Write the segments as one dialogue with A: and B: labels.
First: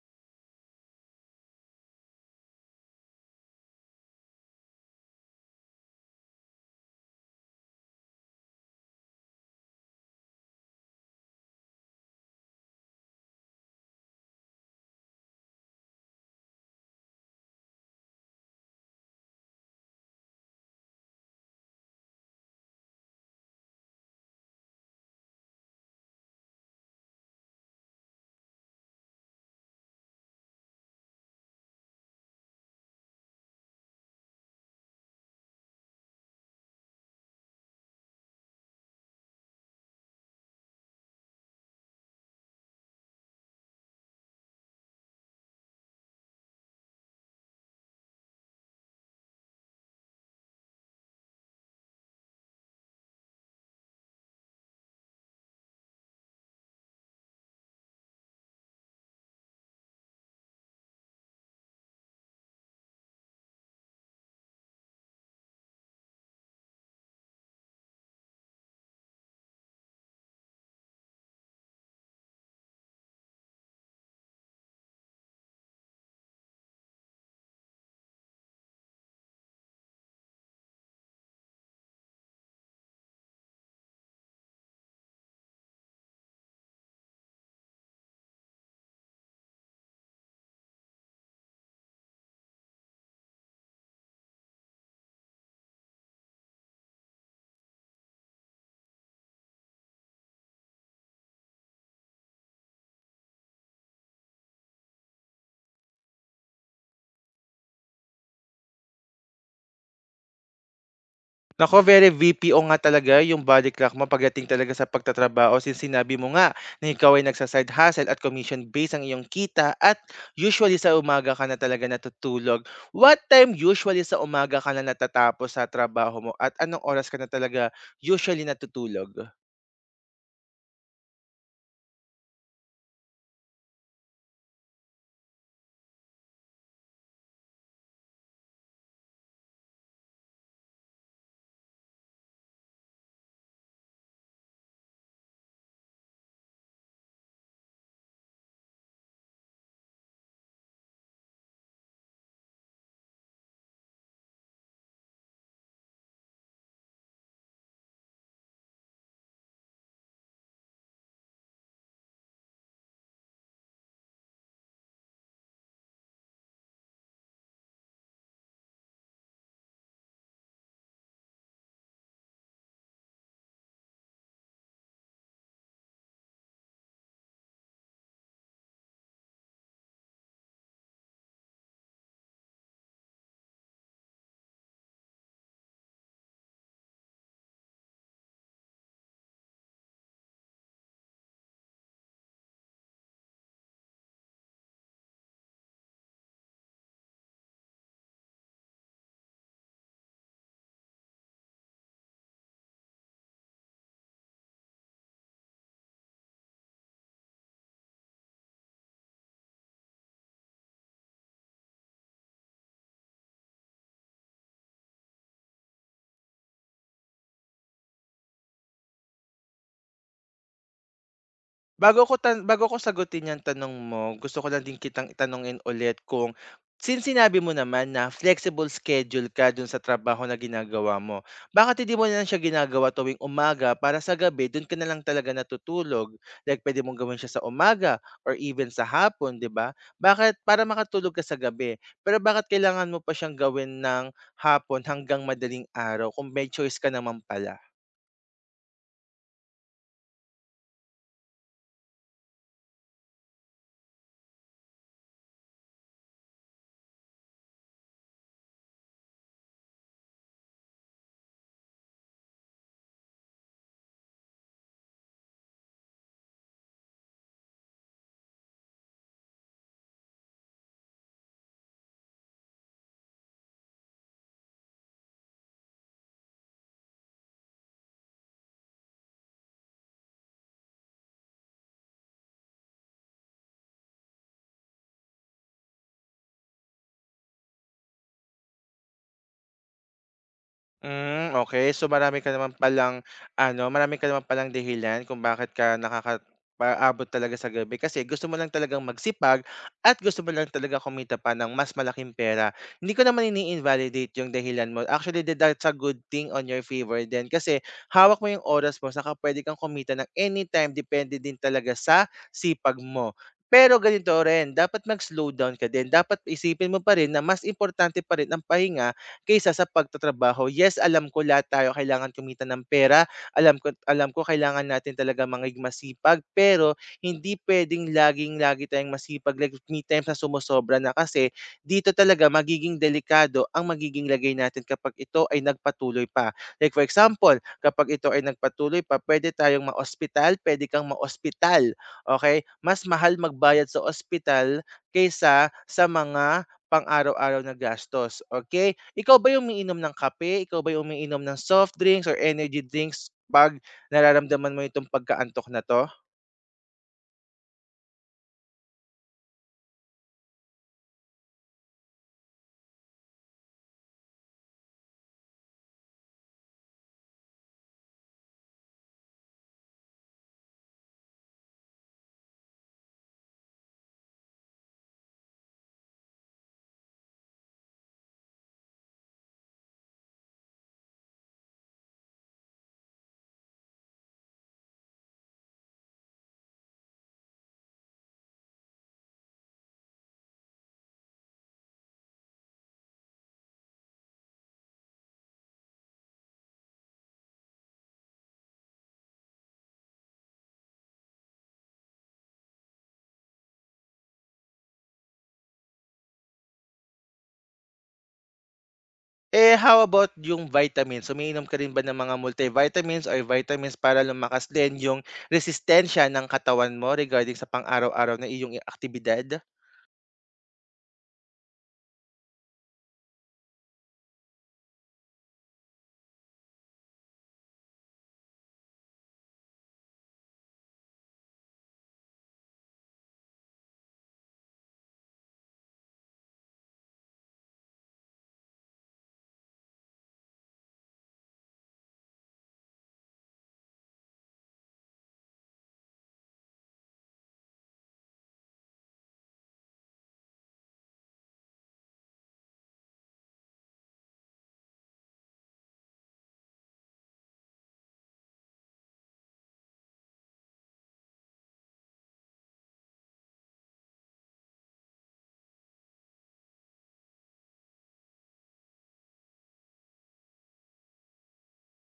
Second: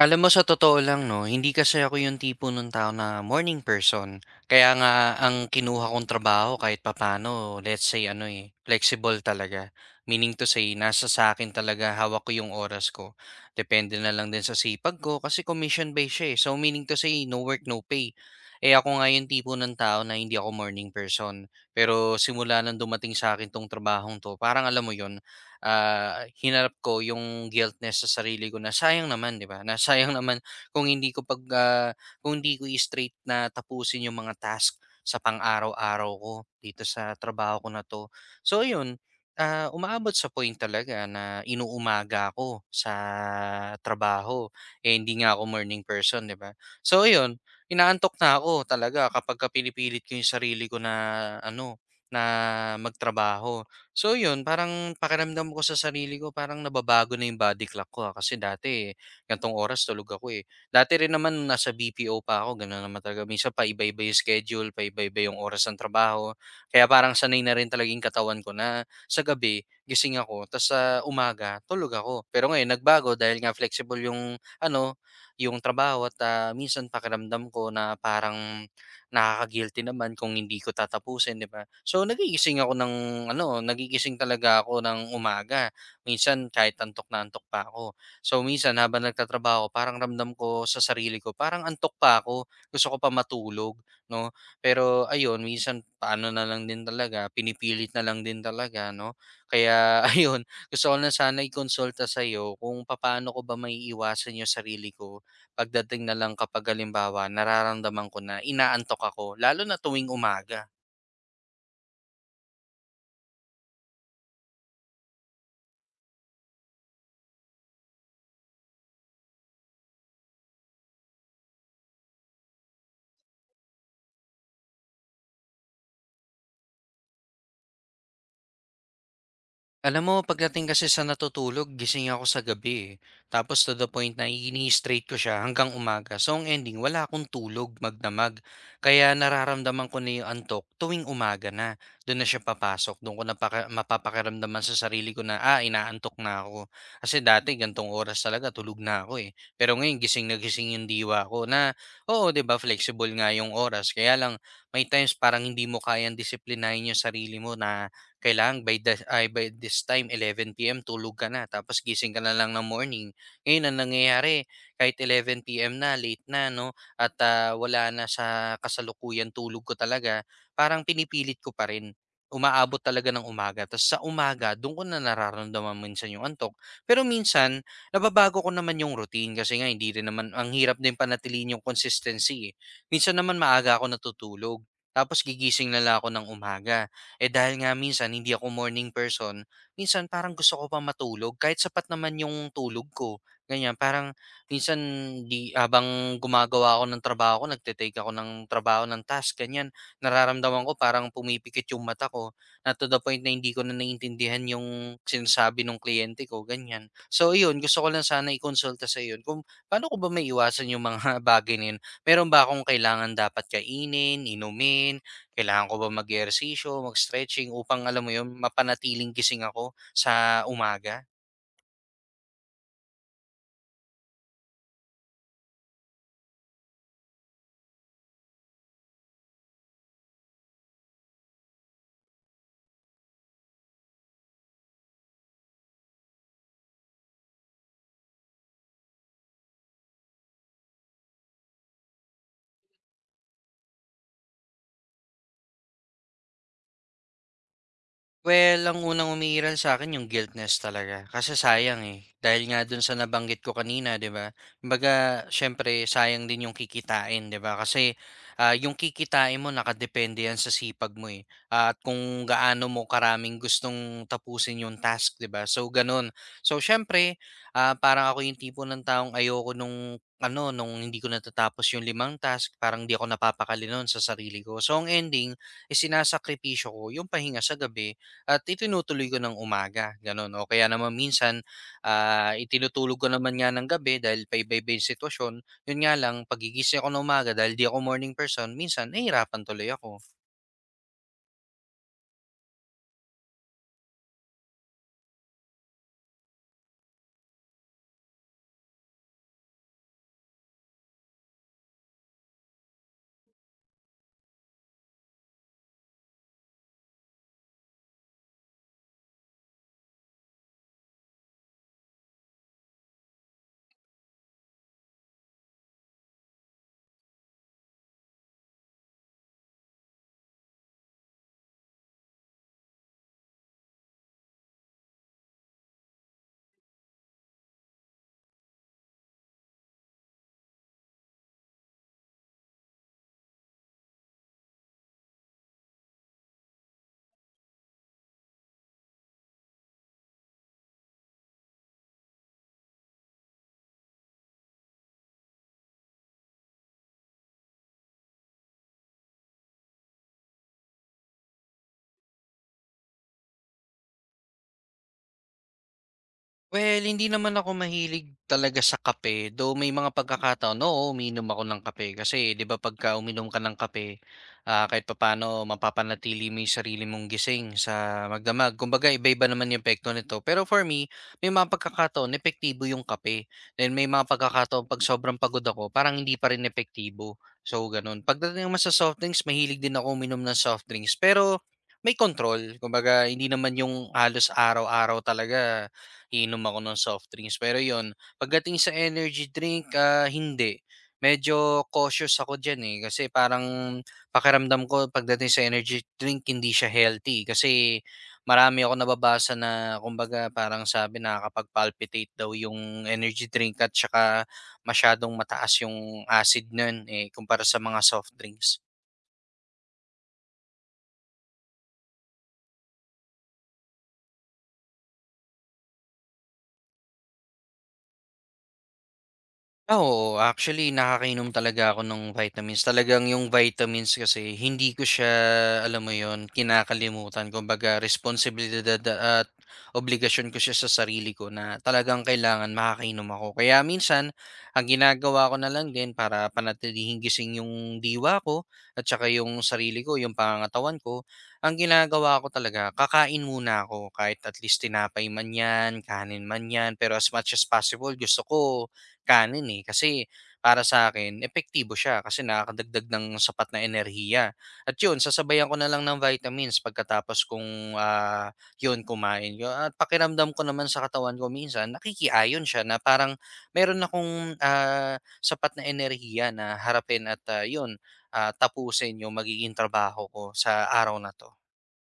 A: Alam mo sa totoo lang 'no, hindi kasi ako yung tipo nung tao na morning person. Kaya nga ang kinuha kong trabaho kahit papaano, let's say flexible talaga. Meaning to say nasa sa akin talaga hawak ko yung oras ko. Depende na lang din sa sipag ko kasi commission based siya, eh. So, meaning to say no work, no pay. Eh, ako nga yung tipo ng tao na hindi ako morning person. Pero simula ng dumating sa'kin 'tong trabahong 'to, parang alam mo yon hinarap ko yung guiltness sa sarili ko na sayang naman, 'di ba? Na sayang naman kung hindi ko pag ah, kung hindi ko i-straight na tapusin yung mga task sa pang-araw-araw ko dito sa trabaho ko na 'to. So, umaabot sa point talaga na inuumaga ako sa trabaho, eh, hindi nga ako morning person, 'di ba? So, yun inaantok na ako talaga kapagka pinipilit ko yung sarili ko na magtrabaho. So yun, parang pakiramdam ko sa sarili ko parang nababago na yung body clock ko, kasi dati gan'tong oras tulog ako, eh. Dati rin naman nasa BPO pa ako gano'n naman talaga, minsan paiba-iba yung schedule, paiba-iba yung oras ng trabaho. Kaya parang sanay na rin talaga yung katawan ko na sa gabi gising ako ta's sa umaga tulog ako. Pero ngayon nagbago dahil nga flexible yung trabaho at, minsan pakiramdam ko na parang nakaka-guilty naman kung hindi ko tatapusin, 'di ba? So, nagigising talaga ako ng umaga. Minsan kahit antok na antok pa ako. So, minsan habang nagtatrabaho, parang ramdam ko sa sarili ko, parang antok pa ako, gusto ko pa matulog, no? Pero ayun, minsan paano na lang din talaga, pinipilit na lang din talaga, no? Kaya ayun, gusto ko na sana i-consulta sa iyo kung paano ko ba maiiwasan yung sarili ko pagdating na lang kapag halimbawa nararamdaman ko na inaantok ako lalo na tuwing umaga.
B: Naku, very VPO nga talaga yung body clock mo pagdating talaga sa pagtatrabaho since sinabi mo nga na ikaw ay nagsa hustle at commission based ang iyong kita at usually sa umaga ka na talaga natutulog. What time usually sa umaga ka na natatapos sa trabaho mo at anong oras ka na talaga usually natutulog?
A: Alam mo pagdating kasi sa natutulog gising ako sa gabi, eh. Tapos to the point na ini-straight ko siya hanggang umaga. So ang ending wala akong tulog magdamag. Kaya nararamdaman ko na yung antok tuwing umaga na. Dun na siya papasok, dun ko napaka mapapakiramdaman sa sarili ko na, inaantok na ako. Kasi dati gan'tong oras talaga tulog na ako, eh. Pero ngayon gising na gising yung diwa ko na, oo 'di ba flexible nga yung oras kaya lang may times parang hindi mo kayang disiplinahin yung sarili mo na kailangan by the ay by this time 11 p.m. tulog ka na tapos gising ka na lang ng morning. Ngayon ang nangyayari kahit 11 p.m. na late na no at wala na sa kasalukuyan tulog ko talaga, parang pinipilit ko pa rin umaabot talaga ng umaga. Tapos sa umaga, doon ko na nararamdaman minsan yung antok. Pero minsan, nababago ko naman yung routine kasi nga hindi rin naman, ang hirap din panatiliin yung consistency, eh. Minsan naman maaga ako natutulog. Tapos gigising na lang ako ng umaga. Eh, dahil nga minsan hindi ako morning person, minsan parang gusto ko pa matulog kahit sapat naman yung tulog ko, ganyan. Parang minsan di habang gumagawa ako ng trabaho ko, nagte-take ako ng trabaho ng task, ganyan. Nararamdaman ko parang pumipikit yung mata ko na to the point na hindi ko na naiintindihan yung sinasabi ng kliyente ko, ganyan. So, yun, gusto ko lang sana i-consulta sa yun. Kung paano ko ba maiwasan yung mga bagay na yun? Meron ba akong kailangan dapat kainin, inumin, kailangan ko ba mag-ehersisyo, mag-stretching upang alam mo yun, mapanatiling gising ako sa umaga?
B: Bago ko sagutin yung tanong mo, gusto ko lang din kitang itanongin ulit kung since sinabi mo naman na flexible schedule ka dun sa trabaho na ginagawa mo, bakit hindi mo na lang siya ginagawa tuwing umaga para sa gabi do'n ka na lang talaga natutulog? Like puwede mong gawin siya sa umaga or even sa hapon, 'di ba? Bakit para makatulog ka sa gabi, pero bakit kailangan mo pa siyang gawin ng hapon hanggang madaling araw kung may choice ka naman pala?
A: Well, ang unang umiiral sa akin yung guiltness talaga, kasi sayang, eh. Dahil nga dun sa nabanggit ko kanina, 'di ba? Kumbaga siyempre sayang din yung kikitain, 'di ba? Kasi, yung kikitain mo nakadepende yan sa sipag mo, eh. At kung gaano mo karaming gustong tapusin yung task, 'di ba? So, ganun. So, siyempre, parang ako yung tipo ng taong ayoko nung hindi ko natatapos yung limang task, parang 'di ako napapakali nun sa sarili ko. So, ang ending is sinasakripisyo ko yung pahinga sa gabi at itinutuloy ko ng umaga, gano'n. O kaya naman minsan, itinutulog ko naman nga ng gabi dahil paiba-iba yung sitwasyon. Yun nga lang, paggigising ako ng umaga dahil di ako morning person, minsan nahihirapan tuloy ako.
B: Hmm, okay. So, marami ka naman palang marami ka naman palang dahilan kung bakit ka nakaka paabot talaga sa gabi kasi gusto mo lang talagang magsipag at gusto mo lang talaga kumita pa ng mas malaking pera. Hindi ko naman ini-invalidate yung dahilan mo. Actually, that's a good thing on your favor din kasi hawak mo yung oras mo saka puwede kang kumita ng anytime depende din talaga sa sipag mo. Pero ganito rin, dapat mag-slow down ka din. Dapat isipin mo pa rin na mas importante pa rin ang pahinga kaysa sa pagtatrabaho. Yes, alam ko lahat tayo kailangan kumita ng pera, alam ko kailangan natin talaga manging masipag, pero hindi puwedeng laging-lagi tayong masipag, like me times na sumosobra na kasi dito talaga magiging delikado ang magiging lagay natin kapag ito ay nagpatuloy pa. Like for example, kapag ito ay nagpatuloy pa, pwede tayong maospital, puwede kang maospital, okay. Mas mahal magbayad sa ospital kaysa sa mga pang-araw-araw na gastos, okay? Ikaw ba yung umiinom ng kape, ikaw ba yung umiinom ng soft drinks or energy drinks 'pag nararamdaman mo itong pagkaantok na 'to?
A: Well, hindi naman ako mahilig talaga sa kape, though may mga pagkakataon, oo, umiinom ako ng kape. Kasi 'di ba pagka uminom ka ng kape, kahit papano, mapapanatili mo 'yung sarili mong gising sa magdamag. Kumbaga iba-iba naman 'yung epekto nito. Pero for me, may mga pagkakataon epektibo 'yung kape. Then may mga pagkakataon 'pag sobrang pagod ako, parang hindi pa rin epektibo. So gano'n. Pagdating naman sa soft drinks, mahilig din ako uminom ng soft drinks, pero may control. Kumbaga hindi naman 'yung halos araw-araw talaga iinom ako ng soft drinks. Pero yon pagdating sa energy drink, hindi. Medyo cautious ako dyan eh. Kasi parang pakiramdam ko pagdating sa energy drink, hindi siya healthy. Kasi marami ako nababasa na kumbaga parang sabi nakakapag-palpitate daw yung energy drink at saka masyadong mataas yung acid nun eh, kumpara sa mga soft drinks.
B: Eh, how about yung vitamins, umiinom ka rin ba ng mga multivitamins or vitamins para lumakas din yung resistensya ng katawan mo regarding sa pang-araw-araw na iyong aktibidad?
A: Ah, oo. Actually, nakakainom talaga ako ng vitamins. Talagang yung vitamins kasi hindi ko siya, alam mo yun, kinakalimutan. Kumbaga, responsibilidad at obligasyon ko siya sa sarili ko na talagang kailangan makakainom ako. Kaya minsan, ang ginagawa ko na lang din para panatilihing gising yung diwa ko at saka yung sarili ko, yung pangangatawan ko, ang ginagawa ko talaga, kakain muna ako kahit at least tinapay man yan, kanin man yan, pero as much as possible, gusto ko kanin, eh, kasi para sa akin epektibo siya kasi nakakadagdag ng sapat na enerhiya at 'yun sasabayan ko na lang ng vitamins pagkatapos kung 'yun kumain yun at pakiramdam ko naman sa katawan ko minsan nakikiayon siya na parang meron akong, sapat na enerhiya na harapin at, tapusin 'yung magiging trabaho ko sa araw na 'to.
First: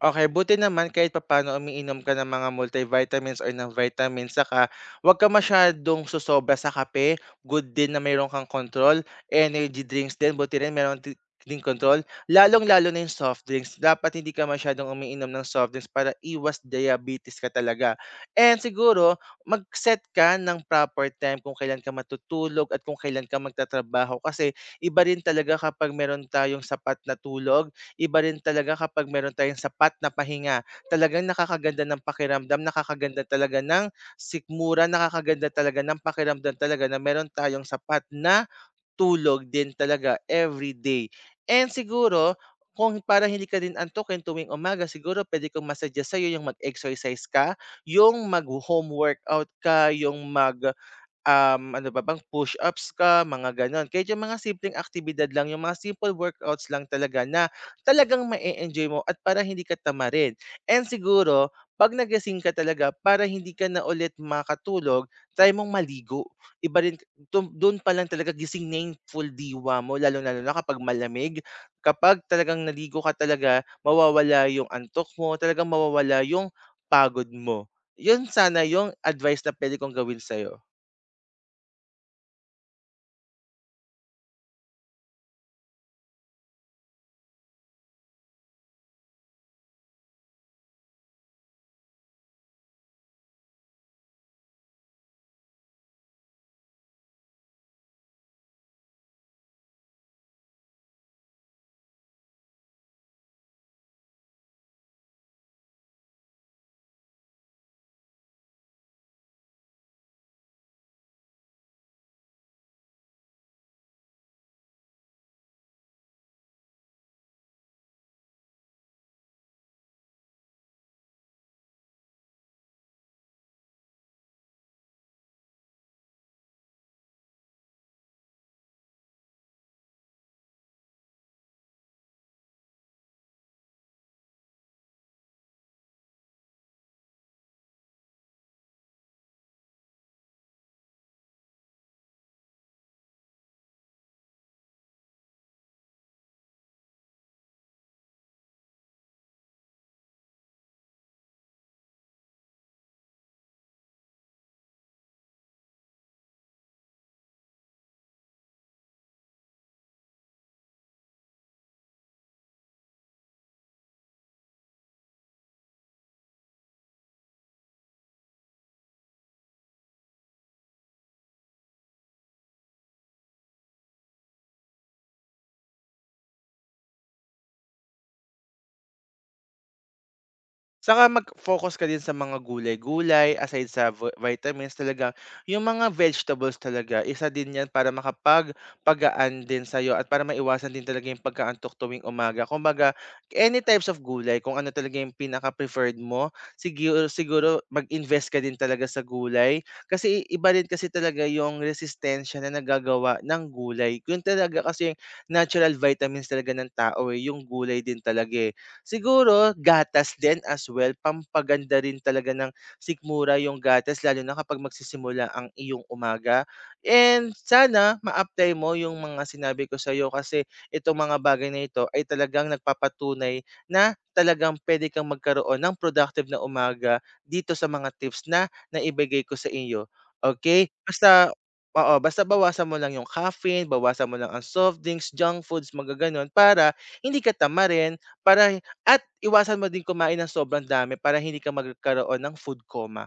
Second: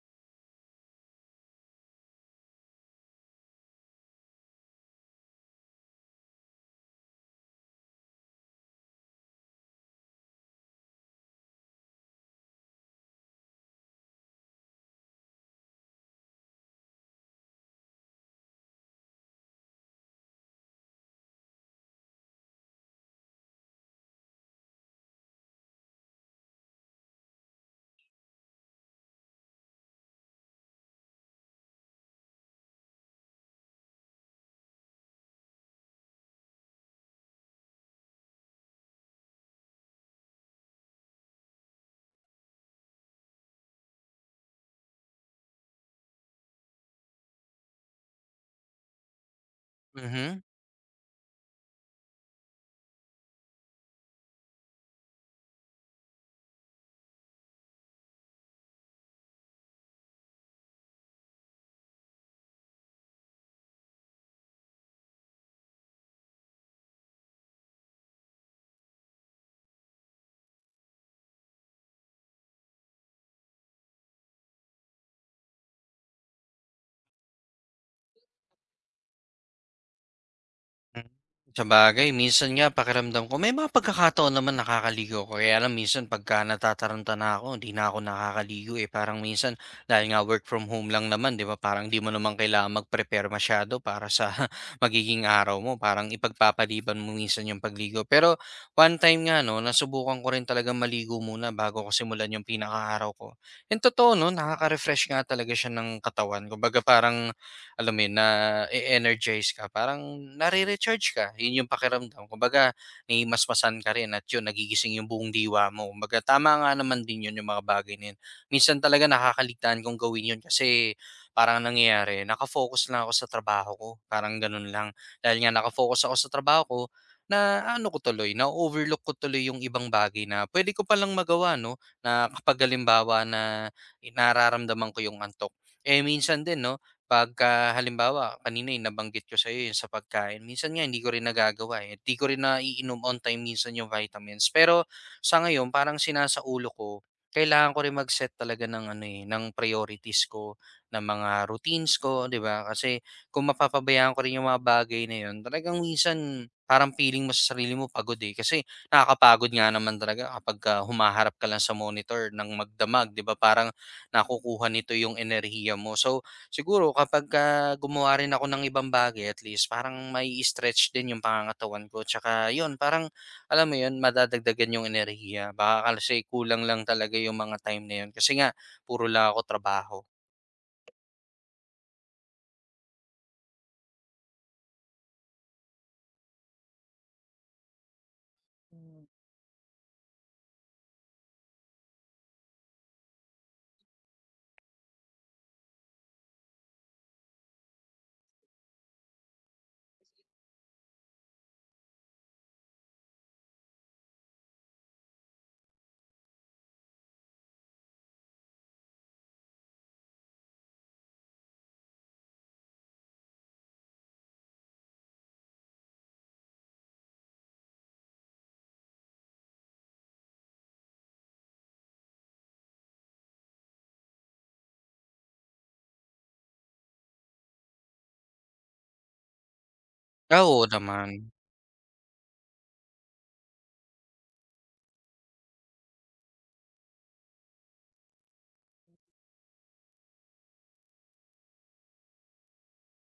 B: Okey, buti naman kahit papaano umiinom ka ng mga multivitamins or ng vitamins saka huwag ka masyadong sosobra sa kape. Good din na meron kang control. Energy drinks din, buti rin meron di ding kontrol. Lalong-lalo na yung soft drinks. Dapat hindi ka masyadong umiinom ng soft drinks para iwas diabetes ka talaga. And siguro mag-set ka ng proper time kung kailan ka matutulog at kung kailan ka magtatrabaho kasi iba rin talaga kapag meron tayong sapat na tulog, iba rin talaga kapag meron tayong sapat na pahinga. Talagang nakakaganda ng pakiramdam, nakakaganda talaga ng sikmura, nakakaganda talaga ng pakiramdam talaga na meron tayong sapat na tulog din talaga every day. And siguro, kung para hindi ka din antukin tuwing umaga, siguro pwede kong masuggest sa'yo yung mag-exercise ka, yung mag-home workout ka, yung
A: Mhm.
B: ano ba bang push-ups ka, mga gano'n. Kaya yung mga simpleng aktibidad lang, yung mga simple workouts lang talaga na talagang ma enjoy mo at para hindi ka tamarin. And siguro, 'pag nagising ka talaga para hindi ka na ulit makatulog, try mong maligo. Iba rin dun dun pa lang talaga gising na yung full diwa mo lalong-lalo na kapag malamig. Kapag talagang naligo ka talaga, mawawala yung antok mo, talagang mawawala yung pagod mo. Yun sana yung advice na puwede kong gawin sa'yo.
A: Hmm, sabagay minsan nga pakiramdam ko may mga pagkakataon naman nakakaligo ko kaya lang minsan pagka natataranta na ako hindi na ako nakakaligo, eh. Parang minsan dahil nga work from home lang naman 'di ba, parang di mo naman kailangan mag-prepare masyado para sa magiging araw mo, parang ipagpapaliban mo minsan yung pagligo. Pero one time nga 'no, nasubukan ko rin talaga maligo muna bago ko simulan yung pinakaaraw ko. And totoo 'no, nakaka-refresh nga talaga siya ng katawan kumbaga parang alam mo yun, na energize ka, parang nare-recharge ka. Yun yung pakiramdam. Kumbaga, naimasmasan ka rin at yun, nagigising yung buong diwa mo. Kumbaga, tama nga naman din yun yung mga bagay na yun. Minsan talaga nakakaligtaan kong gawin yun kasi parang ang nangyayari, nakafocus lang ako sa trabaho ko. Parang ganun lang. Dahil nga nakafocus ako sa trabaho ko, na overlook ko tuloy yung ibang bagay na pwede ko palang magawa, no? Na kapag halimbawa na nararamdaman ko yung antok. Eh minsan din, no? Pagka halimbawa kanina yung nabanggit ko sa'yo yung sa pagkain, minsan nga hindi ko rin nagagawa, eh, di ko rin naiinom on time minsan yung vitamins. Pero sa ngayon parang sinasaulo ko, kailangan ko rin mag-set talaga ng priorities ko, ng mga routines ko, 'di ba? Kasi kung mapapabayaan ko rin yung mga bagay na yun, talagang minsan parang feeling mo sa sarili mo pagod eh. Kasi nakakapagod nga naman talaga kapag humaharap ka lang sa monitor ng magdamag, 'di ba? Parang nakukuha nito yung enerhiya mo. So, siguro kapagka gumawa rin ako ng ibang bagay at least parang may stretch din yung pangangatawan ko tsaka yun parang alam mo yun madadagdagan yung enerhiya. Baka kasi kulang lang talaga yung mga time na yun kasi nga puro lang ako trabaho.
B: Saka mag-focus ka din sa mga gulay-gulay, aside sa vitamins talaga, yung mga vegetables talaga isa din 'yan para makapagpagaan din sa'yo at para maiwasan din talaga yung pagkaantok tuwing umaga. Kung baga any types of gulay kung ano talaga yung pinaka-preferred mo, siguro siguro mag-invest ka din talaga sa gulay. Kasi iba rin kasi talaga yung resistensya na nagagawa ng gulay. Yun talaga kasi yung natural vitamins talaga ng tao, eh, yung gulay din talaga, eh. Siguro gatas din as well, pampaganda rin talaga ng sikmura yung gatas lalo na kapag magsisimula ang iyong umaga. And sana ma-apply mo yung mga sinabi ko sa'yo kasi itong mga bagay na ito ay talagang nagpapatunay na talagang pwede kang magkaroon ng productive na umaga dito sa mga tips na naibigay ko sa iyo.
A: Ah, oo
B: Okay?
A: naman.
B: Basta oo, basta bawasan mo lang yung caffeine, bawasan mo lang ang soft drinks, junk foods, mga para hindi ka tamarin, para at iwasan mo din kumain ng sobrang dami para hindi ka magkaroon ng food coma.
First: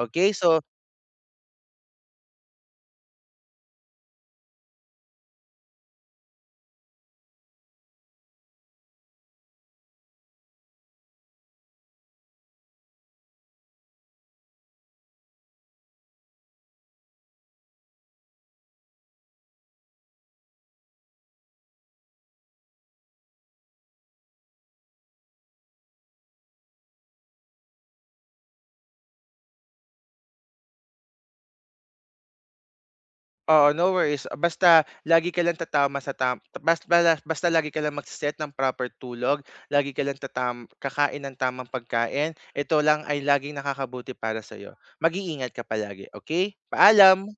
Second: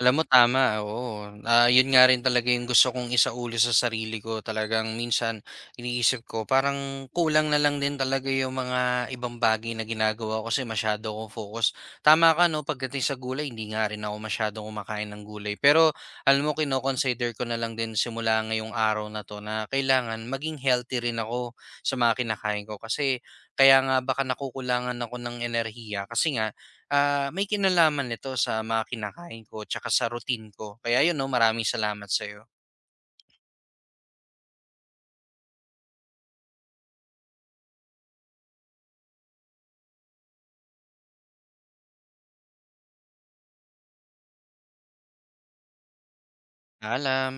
A: Alam mo
B: so
A: tama, oo. 'Yun nga rin talaga 'yung gusto kong isaulo sa sarili ko. Talagang minsan iniisip ko parang kulang na lang din talaga 'yung mga ibang bagay na ginagawa ko kasi masyado akong focus. Tama ka 'no, pagdating sa gulay hindi nga rin ako masyadong kumakain ng gulay. Pero alam mo kino-consider ko na lang din simula ngayong araw na 'to na kailangan maging healthy rin ako sa mga kinakain ko. Kasi kaya nga baka nakukulangan ako ng enerhiya kasi nga may kinalaman nito sa mga kinakain ko tsaka sa routine ko. Kaya yun 'no, maraming salamat sa'yo.
B: oo, no worries. Basta lagi ka lang magse ng proper tulog, lagi ka lang tatam kakain ng tamang pagkain, ito lang ay laging nakakabuti para sa sa'yo. Mag-iingat ka palagi, okey? Paalam.
A: Alam.